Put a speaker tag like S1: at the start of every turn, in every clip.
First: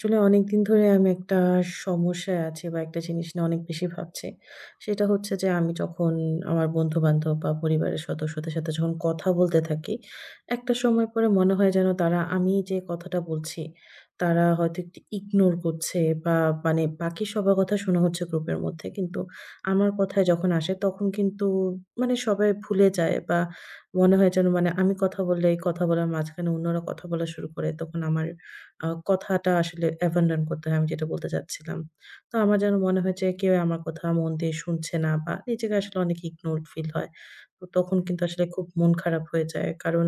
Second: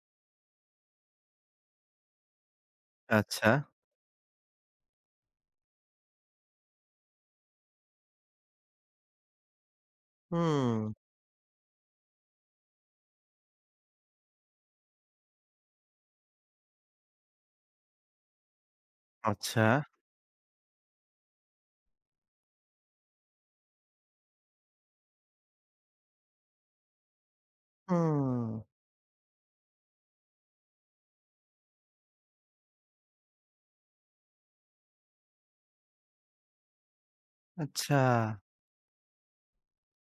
S1: আসলে অনেকদিন ধরে আমি একটা সমস্যায় আছি বা একটা জিনিস নিয়ে
S2: আচ্ছা।
S1: অনেক বেশি ভাবছি। সেটা হচ্ছে যে আমি যখন আমার বন্ধু-বান্ধব বা পরিবারের সদস্যদের সাথে যখন কথা বলতে থাকি, একটা
S2: হুম,
S1: সময় পরে মনে হয় যেন তারা আমি যে কথাটা বলছি, তারা হয়তো একটু ইগনোর করছে বা মানে বাকি সবার কথা শোনা হচ্ছে গ্রুপের মধ্যে। কিন্তু
S2: আচ্ছা।
S1: আমার কথায় যখন আসে তখন কিন্তু মানে সবাই ভুলে যায় বা মনে হয় যেন মানে আমি কথা বললে, কথা বলার মাঝখানে অন্যরা কথা বলা শুরু করে তখন আমার
S2: হুম,
S1: কথাটা আসলে abandon করতে হয় আমি যেটা বলতে চাচ্ছিলাম। তো আমার যেন মনে হয় যে কেউ আমার কথা মন দিয়ে শুনছে না বা নিজেকে আসলে অনেক ignored ফিল হয়। তো
S2: আচ্ছা,
S1: তখন কিন্তু আসলে খুব মন খারাপ হয়ে যায়। কারণ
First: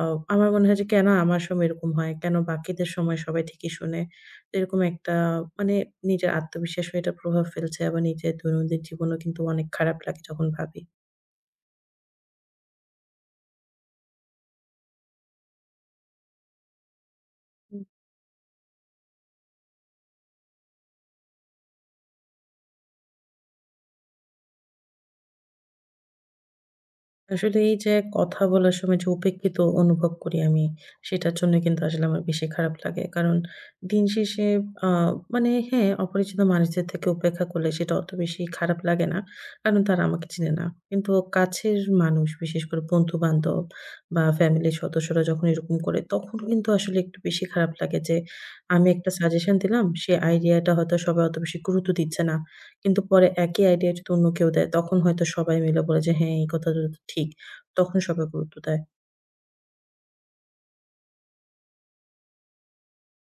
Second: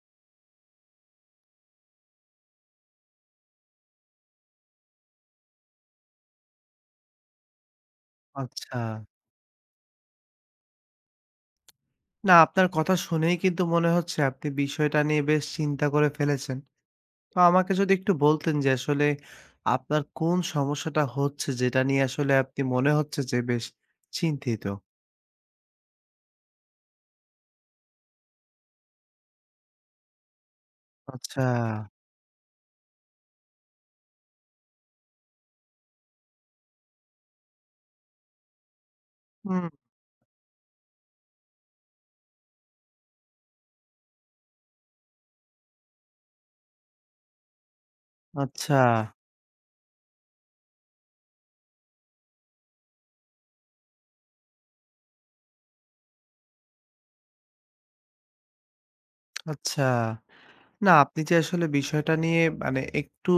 S1: আ আমার মনে হয় যে কেন আমার সময় এরকম হয়? কেন বাকিদের সময় সবাই ঠিকই শোনে? এরকম একটা মানে নিজের আত্মবিশ্বাসেও এটা প্রভাব ফেলছে আবার নিজের দৈনন্দিন
S2: আচ্ছা।
S1: জীবনেও কিন্তু অনেক খারাপ লাগে যখন ভাবি।
S2: না আপনার কথা শুনেই কিন্তু মনে হচ্ছে আপনি বিষয়টা নিয়ে বেশ চিন্তা করে ফেলেছেন। তো আমাকে যদি একটু বলতেন যে আসলে আপনার কোন সমস্যাটা হচ্ছে যেটা নিয়ে আসলে আপনি মনে হচ্ছে যে বেশ চিন্তিত?
S1: আসলে এই যে কথা বলার সময় যে উপেক্ষিত অনুভব করি আমি, সেটার
S2: আচ্ছা।
S1: জন্য কিন্তু আসলে আমার বেশি খারাপ লাগে। কারণ দিন শেষে আ মানে হ্যাঁ, অপরিচিত মানুষদের থেকে উপেক্ষা করলে সেটা অত বেশি খারাপ লাগে না।
S2: হুম,
S1: কারণ তারা আমাকে চিনে না। কিন্তু কাছের মানুষ বিশেষ করে বন্ধু-বান্ধব বা ফ্যামিলির সদস্যরা যখন এরকম করে, তখন কিন্তু আসলে একটু বেশি খারাপ লাগে যে
S2: আচ্ছা,
S1: আমি একটা সাজেশন দিলাম, সে আইডিয়াটা হয়তো সবাই অত বেশি গুরুত্ব দিচ্ছে না। কিন্তু পরে একই আইডিয়া যদি অন্য কেউ দেয়, তখন হয়তো সবাই মিলে বলে যে, "হ্যাঁ, এই কথাটা তো ঠিক।" তখন সবাই গুরুত্ব দেয়।
S2: আচ্ছা। না আপনি যে আসলে বিষয়টা নিয়ে মানে একটু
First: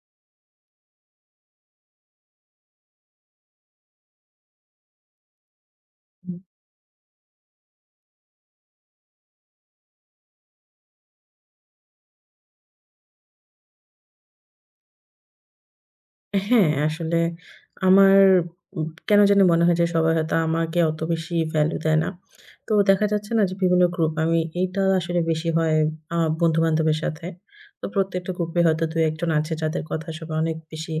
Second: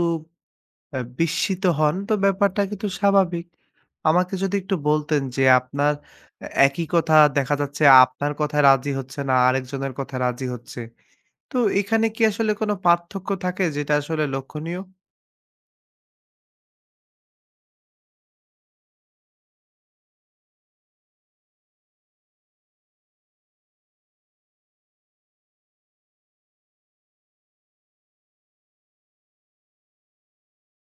S2: বিস্মিত হন, তো ব্যাপারটা কিন্তু স্বাভাবিক। আমাকে যদি একটু বলতেন যে আপনার এ একই কথা দেখা যাচ্ছে আপনার কথায় রাজি হচ্ছে না, আরেকজনের কথায় রাজি হচ্ছে। তো এখানে কি আসলে কোনো পার্থক্য থাকে যেটা আসলে লক্ষণীয়?
S1: হ্যাঁ, আসলে আমার কেন জানি মনে হয় যে সবাই হয়তো আমাকে অত বেশি ভ্যালু দেয় না। তো দেখা যাচ্ছে না যে বিভিন্ন গ্রুপ আমি এইটা আসলে বেশি হয় আমার বন্ধু-বান্ধবের সাথে। তো প্রত্যেকটা গ্রুপে হয়তো ২-১ জন আছে যাদের কথা সবাই অনেক বেশি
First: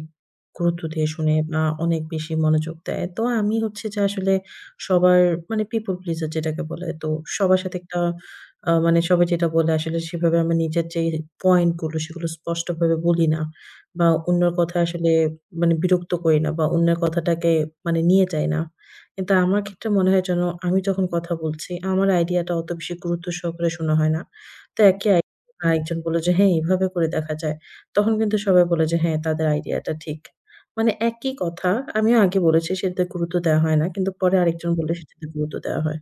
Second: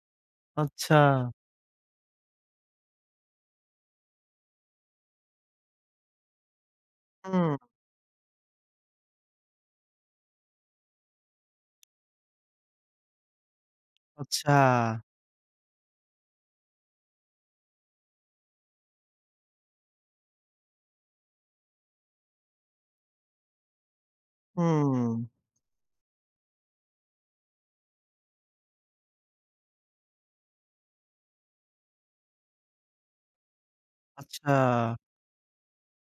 S1: গুরুত্ব
S2: আচ্ছা,
S1: দিয়ে শুনে বা অনেক বেশি মনোযোগ দেয়। তো আমি হচ্ছে যে আসলে সবার মানে people pleaser যেটাকে বলে।
S2: হুম।
S1: সবার সাথে একটা মানে সবাই যেটা বলে আসলে সেভাবে আমার নিজের যে পয়েন্ট গুলো সেগুলো স্পষ্টভাবে বলি না। বা অন্যের
S2: আচ্ছা।
S1: কথা আসলে মানে বিরক্ত করি না বা অন্যের কথাটাকে মানে নিয়ে যাই না। কিন্তু আমার ক্ষেত্রে মনে হয় যেন আমি যখন কথা বলছি আমার আইডিয়াটা অত বেশি গুরুত্ব সহকারে শোনা হয় না। তো
S2: হুম।
S1: একই আইডিয়া আরেকজন বলল যে, "হ্যাঁ, এভাবে করে দেখা যায়।" তখন কিন্তু সবাই বলে যে, "হ্যাঁ, তাদের আইডিয়াটা ঠিক।" মানে একই কথা আমিও আগে বলেছি সেটাতে গুরুত্ব দেওয়া হয় না। কিন্তু পরে
S2: আচ্ছা।
S1: আরেকজন বললে সেটাতে গুরুত্ব দেওয়া হয়।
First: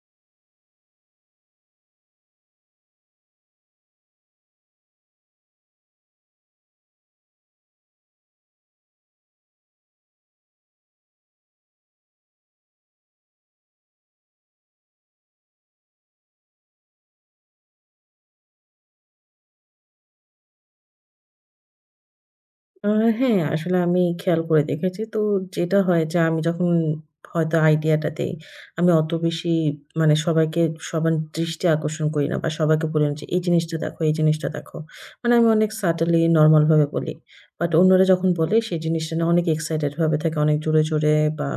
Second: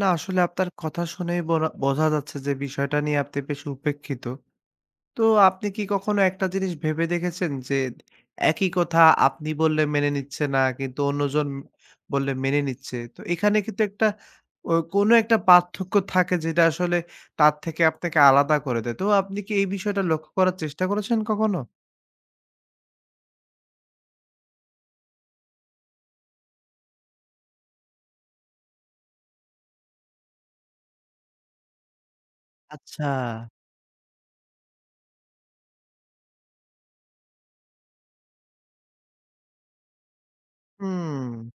S2: না আসলে আপনার কথা শুনেই বরা বোঝা যাচ্ছে যে বিষয়টা নিয়ে আপনি বেশ উপেক্ষিত। তো আপনি কি কখনো একটা জিনিস ভেবে দেখেছেন যে একই কথা আপনি বললে মেনে নিচ্ছে না, কিন্তু অন্যজন বললে মেনে নিচ্ছে। তো এখানে কিন্তু একটা ও কোনো একটা পার্থক্য থাকে যেটা আসলে তার থেকে আপনাকে আলাদা করে দেয়। তো আপনি কি এই বিষয়টা লক্ষ্য করার চেষ্টা করেছেন কখনো?
S1: আ হ্যাঁ, আসলে আমি খেয়াল করে দেখেছি। তো যেটা হয় যে আমি যখন হয়তো আইডিয়াটা দেই, আমি অত বেশি মানে সবাইকে সবার দৃষ্টি আকর্ষণ করি না বা সবাইকে বলি
S2: আচ্ছা।
S1: না যে, "এই জিনিসটা দেখো, এই জিনিসটা দেখো।" মানে আমি অনেক subtly নরমাল ভাবে বলি। বাট অন্যরা যখন বলে সেই জিনিসটা নিয়ে অনেক এক্সাইটেড ভাবে থাকে, অনেক জোরে, জোরে
S2: হুম,
S1: বা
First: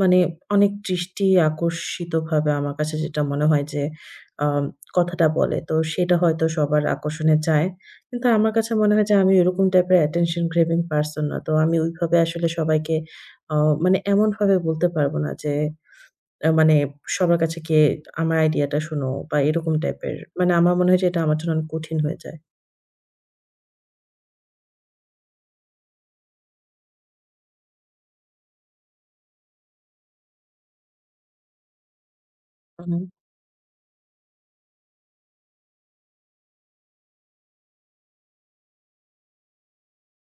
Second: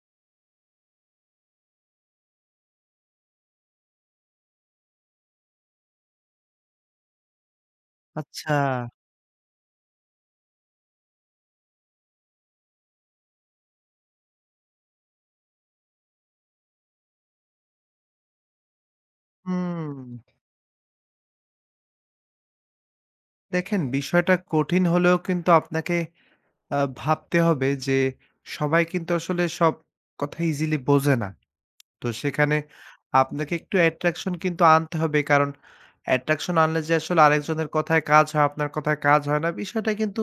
S1: মানে অনেক দৃষ্টি আকর্ষিতভাবে আমার কাছে যেটা মনে হয় যে আ কথাটা বলে। তো সেটা হয়তো সবার আকর্ষণে যায়। কিন্তু আমার
S2: আচ্ছা।
S1: কাছে মনে হয় যে আমি ওরকম টাইপের attention craving person না। তো আমি ওইভাবে আসলে সবাইকে আ মানে এমনভাবে বলতে পারব না যে মানে সবার কাছে গিয়ে আমার আইডিয়াটা শোনো বা এরকম
S2: হুম।
S1: টাইপের। মানে আমার মনে হয় যে এটা আমার জন্য অনেক কঠিন হয়ে যায়।
S2: দেখেন বিষয়টা কঠিন হলেও কিন্তু আপনাকে ভাবতে হবে যে সবাই কিন্তু আসলে সব কথা ইজিলি বোঝে না। তো সেখানে
S1: হুম,
S2: আপনাকে একটু অ্যাট্রাকশন কিন্তু আনতে হবে। কারণ অ্যাট্রাকশন আনলে যে আসলে আরেকজনের কথায় কাজ হয়, আপনার কথায় কাজ হয় না, বিষয়টা কিন্তু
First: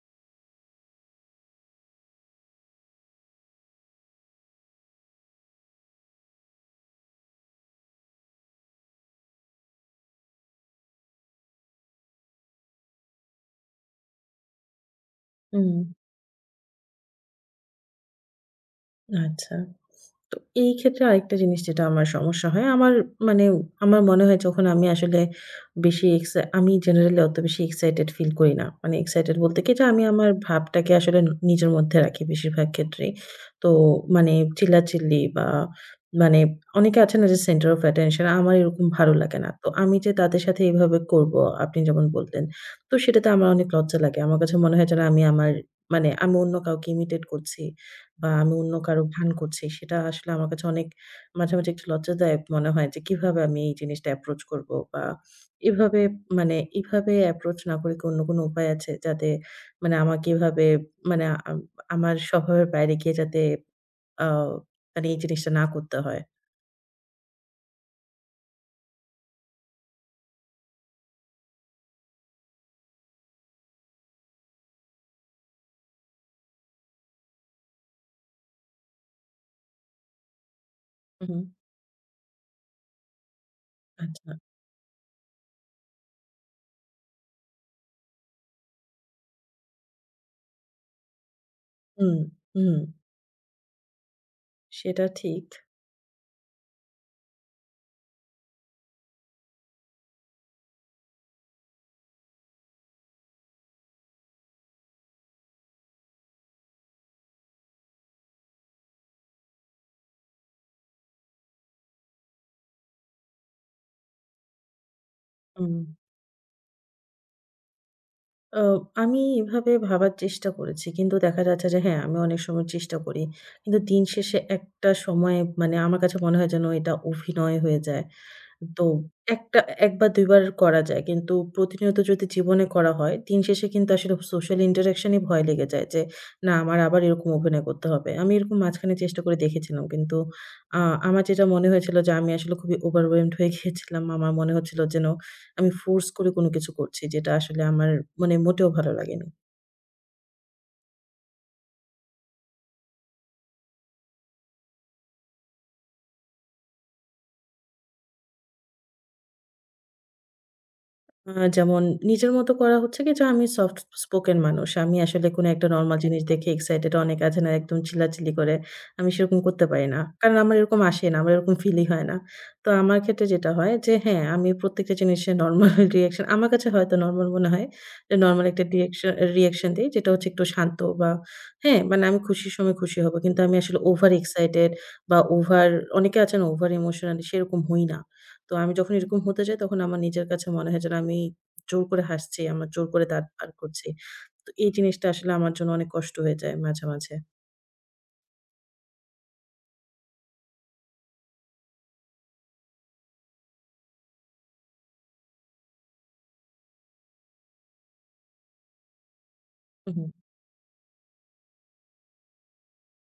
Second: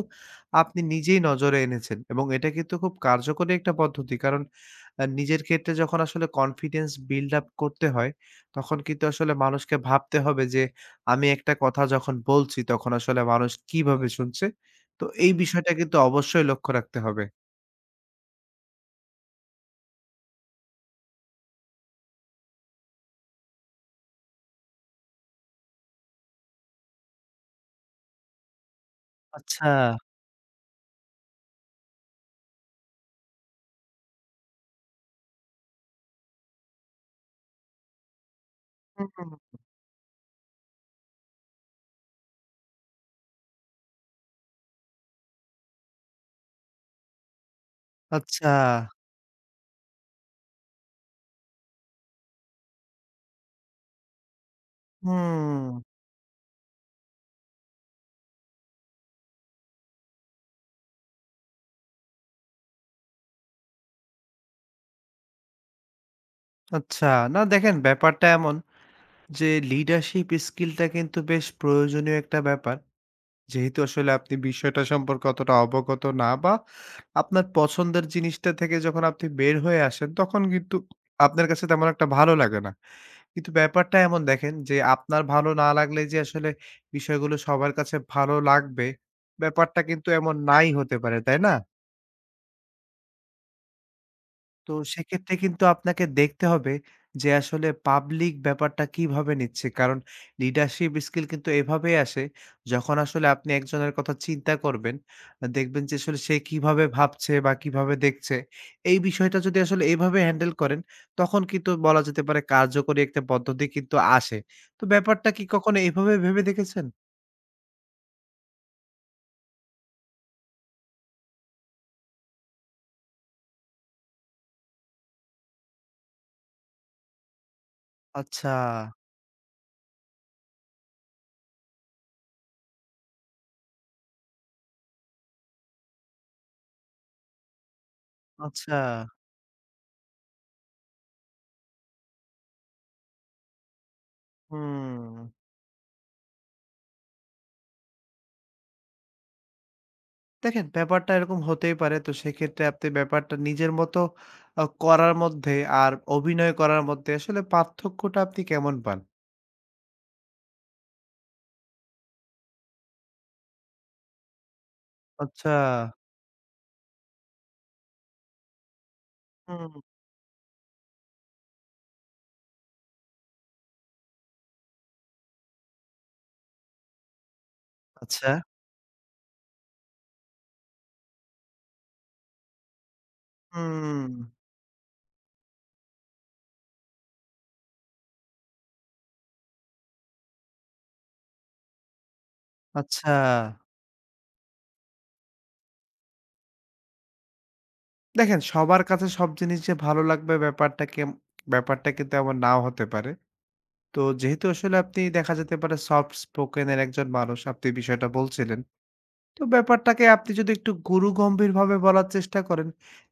S2: আপনি নিজেই নজরে এনেছেন এবং এটা কিন্তু খুব কার্যকরী একটা পদ্ধতি। কারণ নিজের ক্ষেত্রে যখন আসলে কনফিডেন্স বিল্ড আপ করতে হয়, তখন কিন্তু আসলে মানুষকে ভাবতে হবে যে আমি একটা কথা যখন বলছি, তখন আসলে মানুষ কিভাবে শুনছে। তো এই বিষয়টা
S1: হুম।
S2: কিন্তু অবশ্যই লক্ষ্য রাখতে হবে।
S1: আচ্ছা। তো এই ক্ষেত্রে আরেকটা জিনিস যেটা আমার সমস্যা হয়, আমার মানে আমার মনে হয় যখন আমি আসলে বেশি এক্সা আমি জেনারেলি অত বেশি এক্সাইটেড ফিল করি না। মানে এক্সাইটেড বলতে
S2: আচ্ছা।
S1: কি যে আমি আমার ভাবটাকে আসলে নিজের মধ্যে রাখি বেশিরভাগ ক্ষেত্রেই। তো মানে চিল্লাচিল্লি বা মানে অনেকে আছে না যে সেন্টার অফ অ্যাটেনশন আমার এরকম ভালো
S2: হুম।
S1: লাগে না। তো আমি যে তাদের সাথে এভাবে করব আপনি যেমন বললেন, তো সেটাতে আমার অনেক লজ্জা লাগে। আমার কাছে মনে হয় যেন আমি আমার মানে আমি অন্য কাউকে ইমিটেট করছি। বা
S2: আচ্ছা।
S1: আমি অন্য কারো ভান করছি, সেটা আসলে আমার কাছে অনেক মাঝে, মাঝে একটু লজ্জাদায়ক মনে হয় যে কিভাবে আমি এই জিনিসটা approach করব বা
S2: হুম।
S1: এভাবে মানে এভাবে approach না করে কি অন্য কোনো উপায় আছে যাতে মানে আমাকে এভাবে মানে আম আমার স্বভাবের বাইরে গিয়ে যাতে আ মানে এই জিনিসটা না করতে হয়?
S2: আচ্ছা, না দেখেন ব্যাপারটা এমন যে লিডারশিপ স্কিলটা কিন্তু বেশ প্রয়োজনীয় একটা ব্যাপার। যেহেতু আসলে আপনি বিষয়টা সম্পর্কে অতটা অবগত না বা আপনার পছন্দের জিনিসটা থেকে যখন আপনি বের হয়ে আসেন তখন কিন্তু
S1: হুম।
S2: আপনার কাছে তেমন একটা ভালো লাগে না। কিন্তু ব্যাপারটা এমন
S1: আচ্ছা।
S2: দেখেন যে আপনার ভালো না লাগলে যে আসলে বিষয়গুলো সবার কাছে ভালো লাগবে, ব্যাপারটা কিন্তু এমন নাই হতে পারে, তাই না?
S1: হুম, হুম।
S2: তো
S1: সেটা
S2: সেক্ষেত্রে
S1: ঠিক।
S2: কিন্তু আপনাকে দেখতে হবে যে আসলে পাবলিক ব্যাপারটা কিভাবে নিচ্ছে। কারণ লিডারশিপ স্কিল কিন্তু এভাবেই আসে যখন আসলে আপনি একজনের কথা চিন্তা করবেন, দেখবেন যে আসলে সে কিভাবে ভাবছে বা কিভাবে দেখছে। এই বিষয়টা যদি আসলে এভাবে হ্যান্ডেল করেন, তখন কিন্তু বলা যেতে পারে কার্যকরী একটা পদ্ধতি কিন্তু আসে। তো ব্যাপারটা কি
S1: হুম।
S2: কখনো এভাবে ভেবে দেখেছেন?
S1: আ আমি এভাবে ভাবার চেষ্টা করেছি। কিন্তু দেখা যাচ্ছে যে হ্যাঁ, আমি অনেক সময় চেষ্টা করি। কিন্তু দিন শেষে একটা সময়ে মানে আমার কাছে মনে হয় যেন এটা অভিনয় হয়ে যায়।
S2: আচ্ছা,
S1: তো একটা ১ বার ২ বার করা যায়। কিন্তু প্রতিনিয়ত যদি জীবনে করা হয়, দিন শেষে কিন্তু আসলে সোশ্যাল ইন্টারেকশন ই ভয় লেগে যায় যে, "না, আমার আবার এরকম অভিনয় করতে হবে।" আমি এরকম
S2: আচ্ছা।
S1: মাঝখানে চেষ্টা করে দেখেছিলাম। কিন্তু আ আমার যেটা মনে হয়েছিল যে, আমি আসলে খুবই overwhelmed হয়ে গিয়েছিলাম। আমার মনে হচ্ছিল যেন
S2: হুম।
S1: আমি ফোর্স করে কোনো কিছু করছি, যেটা আসলে আমার মানে মোটেও ভালো লাগেনি।
S2: দেখেন, ব্যাপারটা এরকম হতেই পারে। তো সেক্ষেত্রে আপনি ব্যাপারটা নিজের মতো করার মধ্যে আর অভিনয় করার মধ্যে আসলে পার্থক্যটা আপনি কেমন পান?
S1: আ যেমন নিজের মতো করা হচ্ছে কি যে আমি সফট স্পোকেন মানুষ। আমি আসলে কোনো
S2: আচ্ছা।
S1: একটা নরমাল জিনিস দেখে এক্সাইটেড অনেক আছে না একদম চিল্লাচিল্লি করে। আমি সেরকম করতে
S2: হুম,
S1: পারি না। কারণ আমার এরকম আসে না, আমার এরকম ফিলই হয় না। তো আমার ক্ষেত্রে যেটা হয় যে হ্যাঁ, আমি প্রত্যেকটা জিনিসের নরমাল রিঅ্যাকশন আমার কাছে হয়তো নরমাল মনে হয় যে
S2: আচ্ছা।
S1: নরমাল একটা রিঅ্যাকশন দেই যেটা হচ্ছে একটু শান্ত বা হ্যাঁ, মানে আমি খুশির সময় খুশি হব। কিন্তু আমি আসলে ওভার
S2: হুম।
S1: এক্সাইটেড বা ওভার অনেকে আছে না ওভার ইমোশনাল সেরকম হই না। তো আমি যখন এরকম হতে যাই তখন আমার নিজের কাছে মনে হয় যেন আমি জোর করে হাসছি, আমার জোর করে
S2: আচ্ছা।
S1: দাঁত বার করছি। তো এই জিনিসটা আসলে আমার জন্য অনেক কষ্ট হয়ে যায় মাঝে, মাঝে।
S2: দেখেন, সবার কাছে সব জিনিস যে ভালো লাগবে ব্যাপারটা ব্যাপারটা কিন্তু এমন নাও হতে পারে। তো যেহেতু আসলে আপনি দেখা যেতে পারে সফট স্পোকেন এর একজন মানুষ, আপনি বিষয়টা বলছিলেন। তো ব্যাপারটাকে
S1: উহু,
S2: আপনি যদি একটু গুরুগম্ভীরভাবে বলার চেষ্টা করেন,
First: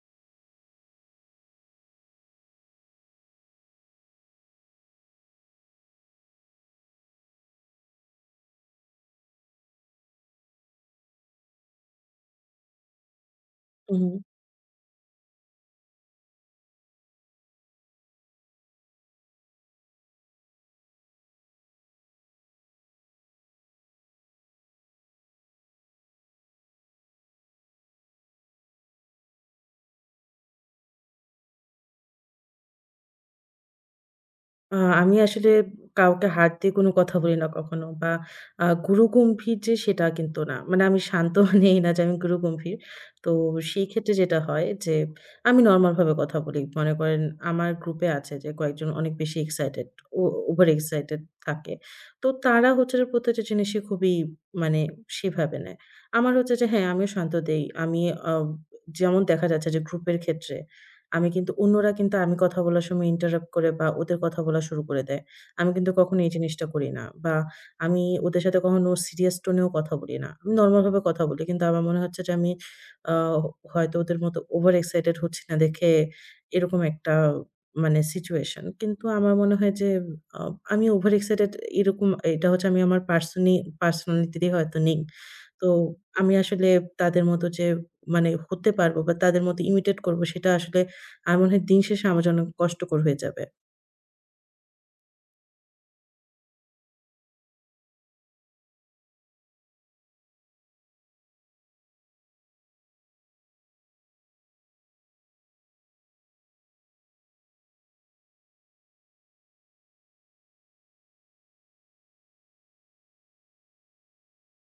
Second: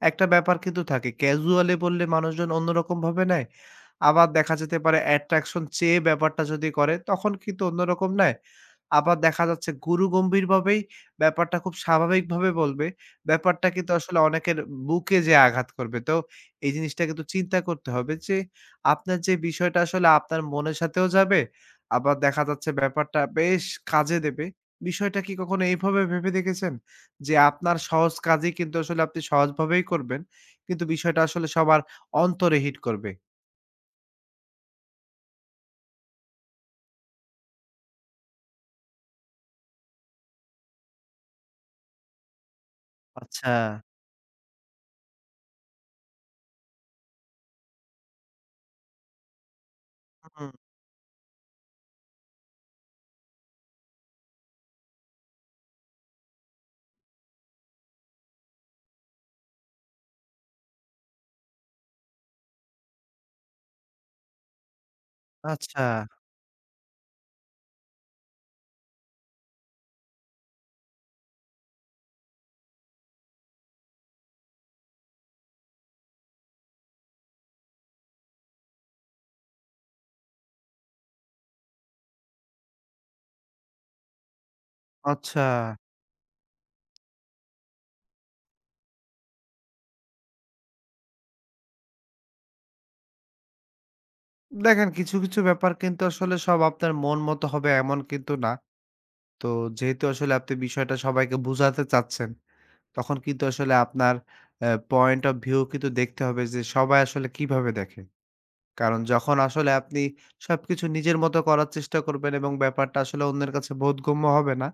S2: একটা ব্যাপার কিন্তু থাকে। ক্যাজুয়ালি বললে মানুষজন অন্যরকমভাবে নেয়। আবার দেখা যেতে পারে অ্যাট্রাকশন চেয়ে ব্যাপারটা যদি করে, তখন কিন্তু অন্যরকম নেয়। আবার দেখা যাচ্ছে গুরুগম্ভীরভাবেই ব্যাপারটা খুব স্বাভাবিকভাবে বলবে। ব্যাপারটা কিন্তু
S1: উহু।
S2: আসলে অনেকের বুকে যেয়ে আঘাত করবে। তো এই জিনিসটা কিন্তু চিন্তা করতে হবে যে, আপনার যে বিষয়টা আসলে আপনার মনের সাথেও যাবে, আবার দেখা যাচ্ছে ব্যাপারটা বেশ কাজে দেবে। বিষয়টা কি কখনো এইভাবে ভেবে দেখেছেন? যে আপনার সহজ কাজই কিন্তু আসলে আপনি সহজভাবেই করবেন। কিন্তু বিষয়টা আসলে সবার অন্তরে হিট করবে।
S1: আ আমি আসলে কাউকে হাত দিয়ে কোনো কথা বলি না কখনো বা গুরু গম্ভীর যে সেটা কিন্তু না। মানে আমি শান্ত নেই না যে আমি গুরু গম্ভীর। তো
S2: আচ্ছা,
S1: সেই ক্ষেত্রে যেটা হয় যে আমি নরমাল ভাবে কথা বলি। মনে করেন আমার গ্রুপে আছে যে কয়েকজন অনেক বেশি এক্সাইটেড, ও
S2: হুম।
S1: ওভার এক্সাইটেড থাকে। তো তারা হচ্ছে যে প্রত্যেকটা জিনিসই খুবই মানে সেভাবে নেয়। আমার হচ্ছে যে হ্যাঁ, আমিও শান্ত দেই। আমি আ যেমন দেখা যাচ্ছে যে গ্রুপের ক্ষেত্রে আমি কিন্তু অন্যরা কিন্তু আমি কথা বলার সময় ইন্টারাপ্ট করে বা ওদের কথা বলা শুরু করে দেয়। আমি
S2: আচ্ছা,
S1: কিন্তু কখনো এই জিনিসটা করি না। বা আমি ওদের সাথে কখনো সিরিয়াস টোনেও কথা বলি না। আমি নরমাল ভাবে কথা বলি। কিন্তু আমার মনে হচ্ছে যে আমি আ হয়তো ওদের মতো ওভার এক্সাইটেড হচ্ছি না দেখে এরকম একটা মানে সিচুয়েশন। কিন্তু আমার মনে হয় যে আ আমি ওভার এক্সাইটেড এরকম এটা হচ্ছে আমি আমার পার্সোনালিটিতে হয়তো নেই।
S2: আচ্ছা।
S1: তো আমি আসলে তাদের মতো যে মানে হতে পারবো বা তাদের মতো ইমিটেট করব সেটা আসলে আমার মনে হয় দিন শেষে আমার জন্য কষ্টকর হয়ে যাবে।
S2: দেখেন কিছু কিছু ব্যাপার কিন্তু আসলে সব আপনার মন মতো হবে এমন কিন্তু না। তো যেহেতু আসলে আপনি বিষয়টা সবাইকে বুঝাতে চাচ্ছেন, তখন কিন্তু আসলে আপনার পয়েন্ট অফ ভিউ কিন্তু দেখতে হবে যে সবাই আসলে কিভাবে দেখে। কারণ যখন আসলে আপনি সবকিছু নিজের মতো করার চেষ্টা করবেন এবং ব্যাপারটা আসলে অন্যের কাছে বোধগম্য হবে না,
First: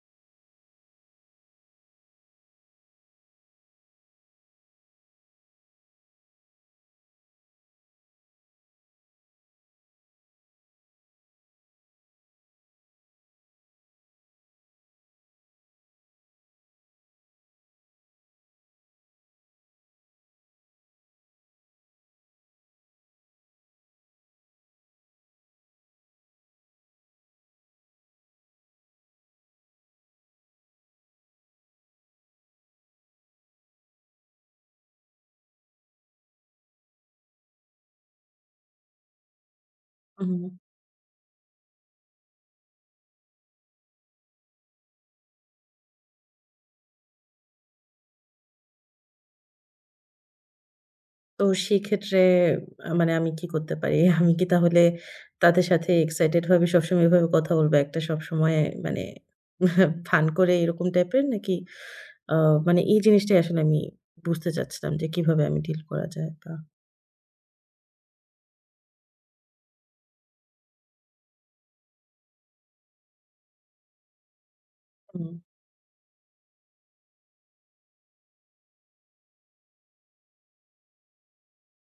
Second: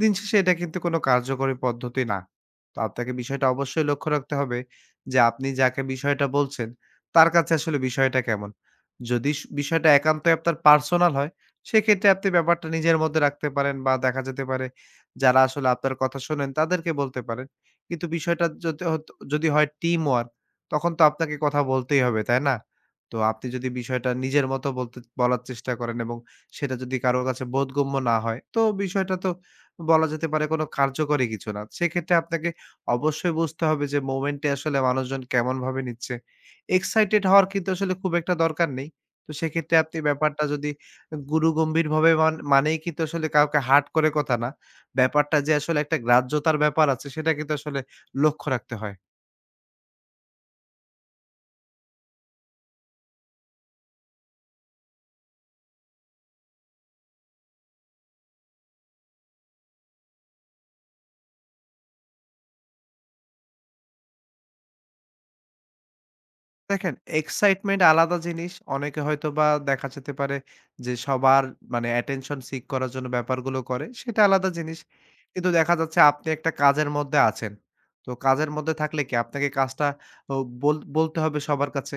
S2: দিন শেষে এটা কিন্তু কোনো কার্যকরী পদ্ধতি না। তো আপনাকে বিষয়টা অবশ্যই লক্ষ্য রাখতে হবে যে, আপনি যাকে বিষয়টা বলছেন, তার কাছে আসলে বিষয়টা কেমন? যদি বিষয়টা একান্তই আপনার পার্সোনাল হয়, সেক্ষেত্রে আপনি ব্যাপারটা নিজের মধ্যে রাখতে পারেন বা দেখা যেতে পারে যারা আসলে আপনার কথা শোনেন, তাদেরকে বলতে পারেন। কিন্তু বিষয়টা যদি হয় টিম ওয়ার্ক, তখন তো আপনাকে কথা বলতেই হবে, তাই না? তো আপনি যদি বিষয়টা নিজের মতো বলার চেষ্টা করেন এবং সেটা যদি কারো কাছে বোধগম্য না হয়, তো বিষয়টা তো বলা যেতে পারে কোনো কার্যকরী কিছু না। সেক্ষেত্রে আপনাকে অবশ্যই বুঝতে হবে যে মোমেন্টে আসলে মানুষজন কেমনভাবে নিচ্ছে। এক্সাইটেড হওয়ার কিন্তু আসলে খুব একটা দরকার নেই। তো সেক্ষেত্রে আপনি
S1: হুম।
S2: ব্যাপারটা যদি গুরুগম্ভীরভাবে মানেই কিন্তু আসলে কাউকে হার্ট করে কথা না। ব্যাপারটা যে আসলে একটা গ্রাহ্যতার ব্যাপার আছে সেটা কিন্তু আসলে লক্ষ্য রাখতে হয়।
S1: তো সেক্ষেত্রে মানে আমি কি করতে পারি? আমি কি তাহলে তাদের সাথে এক্সাইটেড ভাবে সবসময় এভাবে কথা বলবো? একটা সবসময় মানে ফান করে এরকম টাইপের নাকি আ মানে এই জিনিসটাই আসলে আমি বুঝতে চাচ্ছিলাম যে কিভাবে আমি ডিল করা যায় বা
S2: দেখেন এক্সাইটমেন্ট আলাদা জিনিস। অনেকে হয়তোবা দেখা যেতে পারে যে সবার মানে অ্যাটেনশন সিক করার জন্য ব্যাপারগুলো করে, সেটা আলাদা জিনিস।
S1: হুম,
S2: কিন্তু দেখা যাচ্ছে আপনি একটা কাজের মধ্যে আছেন। তো কাজের মধ্যে থাকলে কি আপনাকে কাজটা ও বলতে হবে সবার কাছে।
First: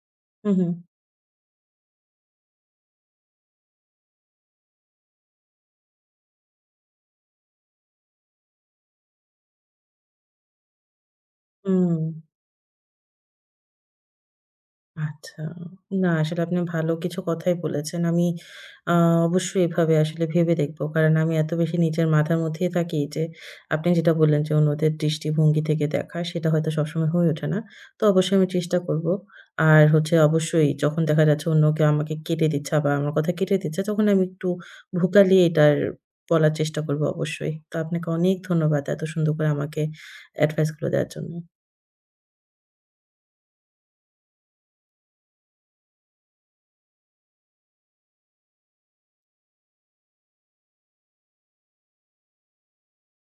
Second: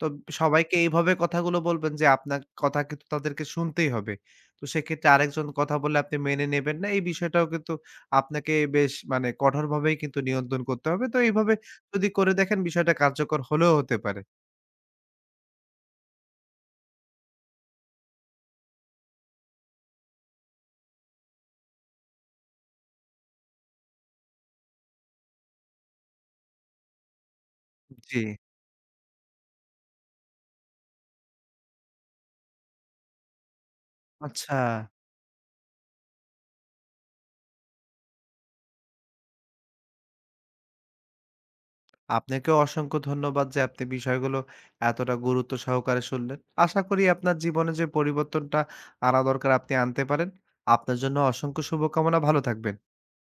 S2: তো
S1: হু, হু,
S2: সবাইকে এইভাবে কথাগুলো বলবেন যে আপনার কথা কিন্তু তাদেরকে শুনতেই হবে। তো সেক্ষেত্রে আরেকজন কথা বললে আপনি মেনে নেবেন না। এই বিষয়টাও কিন্তু আপনাকে বেশ মানে কঠোরভাবেই কিন্তু নিয়ন্ত্রণ করতে হবে। তো এইভাবে
S1: হুম।
S2: যদি করে দেখেন বিষয়টা কার্যকর হলেও হতে পারে।
S1: আচ্ছা। না আসলে আপনি ভালো কিছু কথাই বলেছেন। আমি আ অবশ্যই এভাবে আসলে ভেবে দেখব। কারণ আমি এত বেশি নিজের মাথার মধ্যেই থাকি যে, আপনি যেটা বললেন যে, অন্যদের দৃষ্টিভঙ্গি থেকে দেখা সেটা হয়তো সবসময় হয়ে ওঠে না। তো
S2: জি,
S1: অবশ্যই আমি চেষ্টা করব। আর হচ্ছে অবশ্যই যখন দেখা যাচ্ছে অন্য কেউ আমাকে কেটে দিচ্ছে বা আমার কথা কেটে দিচ্ছে তখন আমি একটু
S2: আচ্ছা।
S1: ভোকালিয়ে এটার বলার চেষ্টা করব অবশ্যই। তো আপনাকে অনেক ধন্যবাদ এত সুন্দর করে আমাকে এডভাইস গুলো দেওয়ার জন্য।
S2: আপনাকেও অসংখ্য ধন্যবাদ যে আপনি বিষয়গুলো এতটা গুরুত্ব সহকারে শুনলেন। আশা করি আপনার জীবনে যে পরিবর্তনটা আনা দরকার আপনি আনতে পারেন। আপনার জন্য অসংখ্য শুভকামনা। ভালো থাকবেন।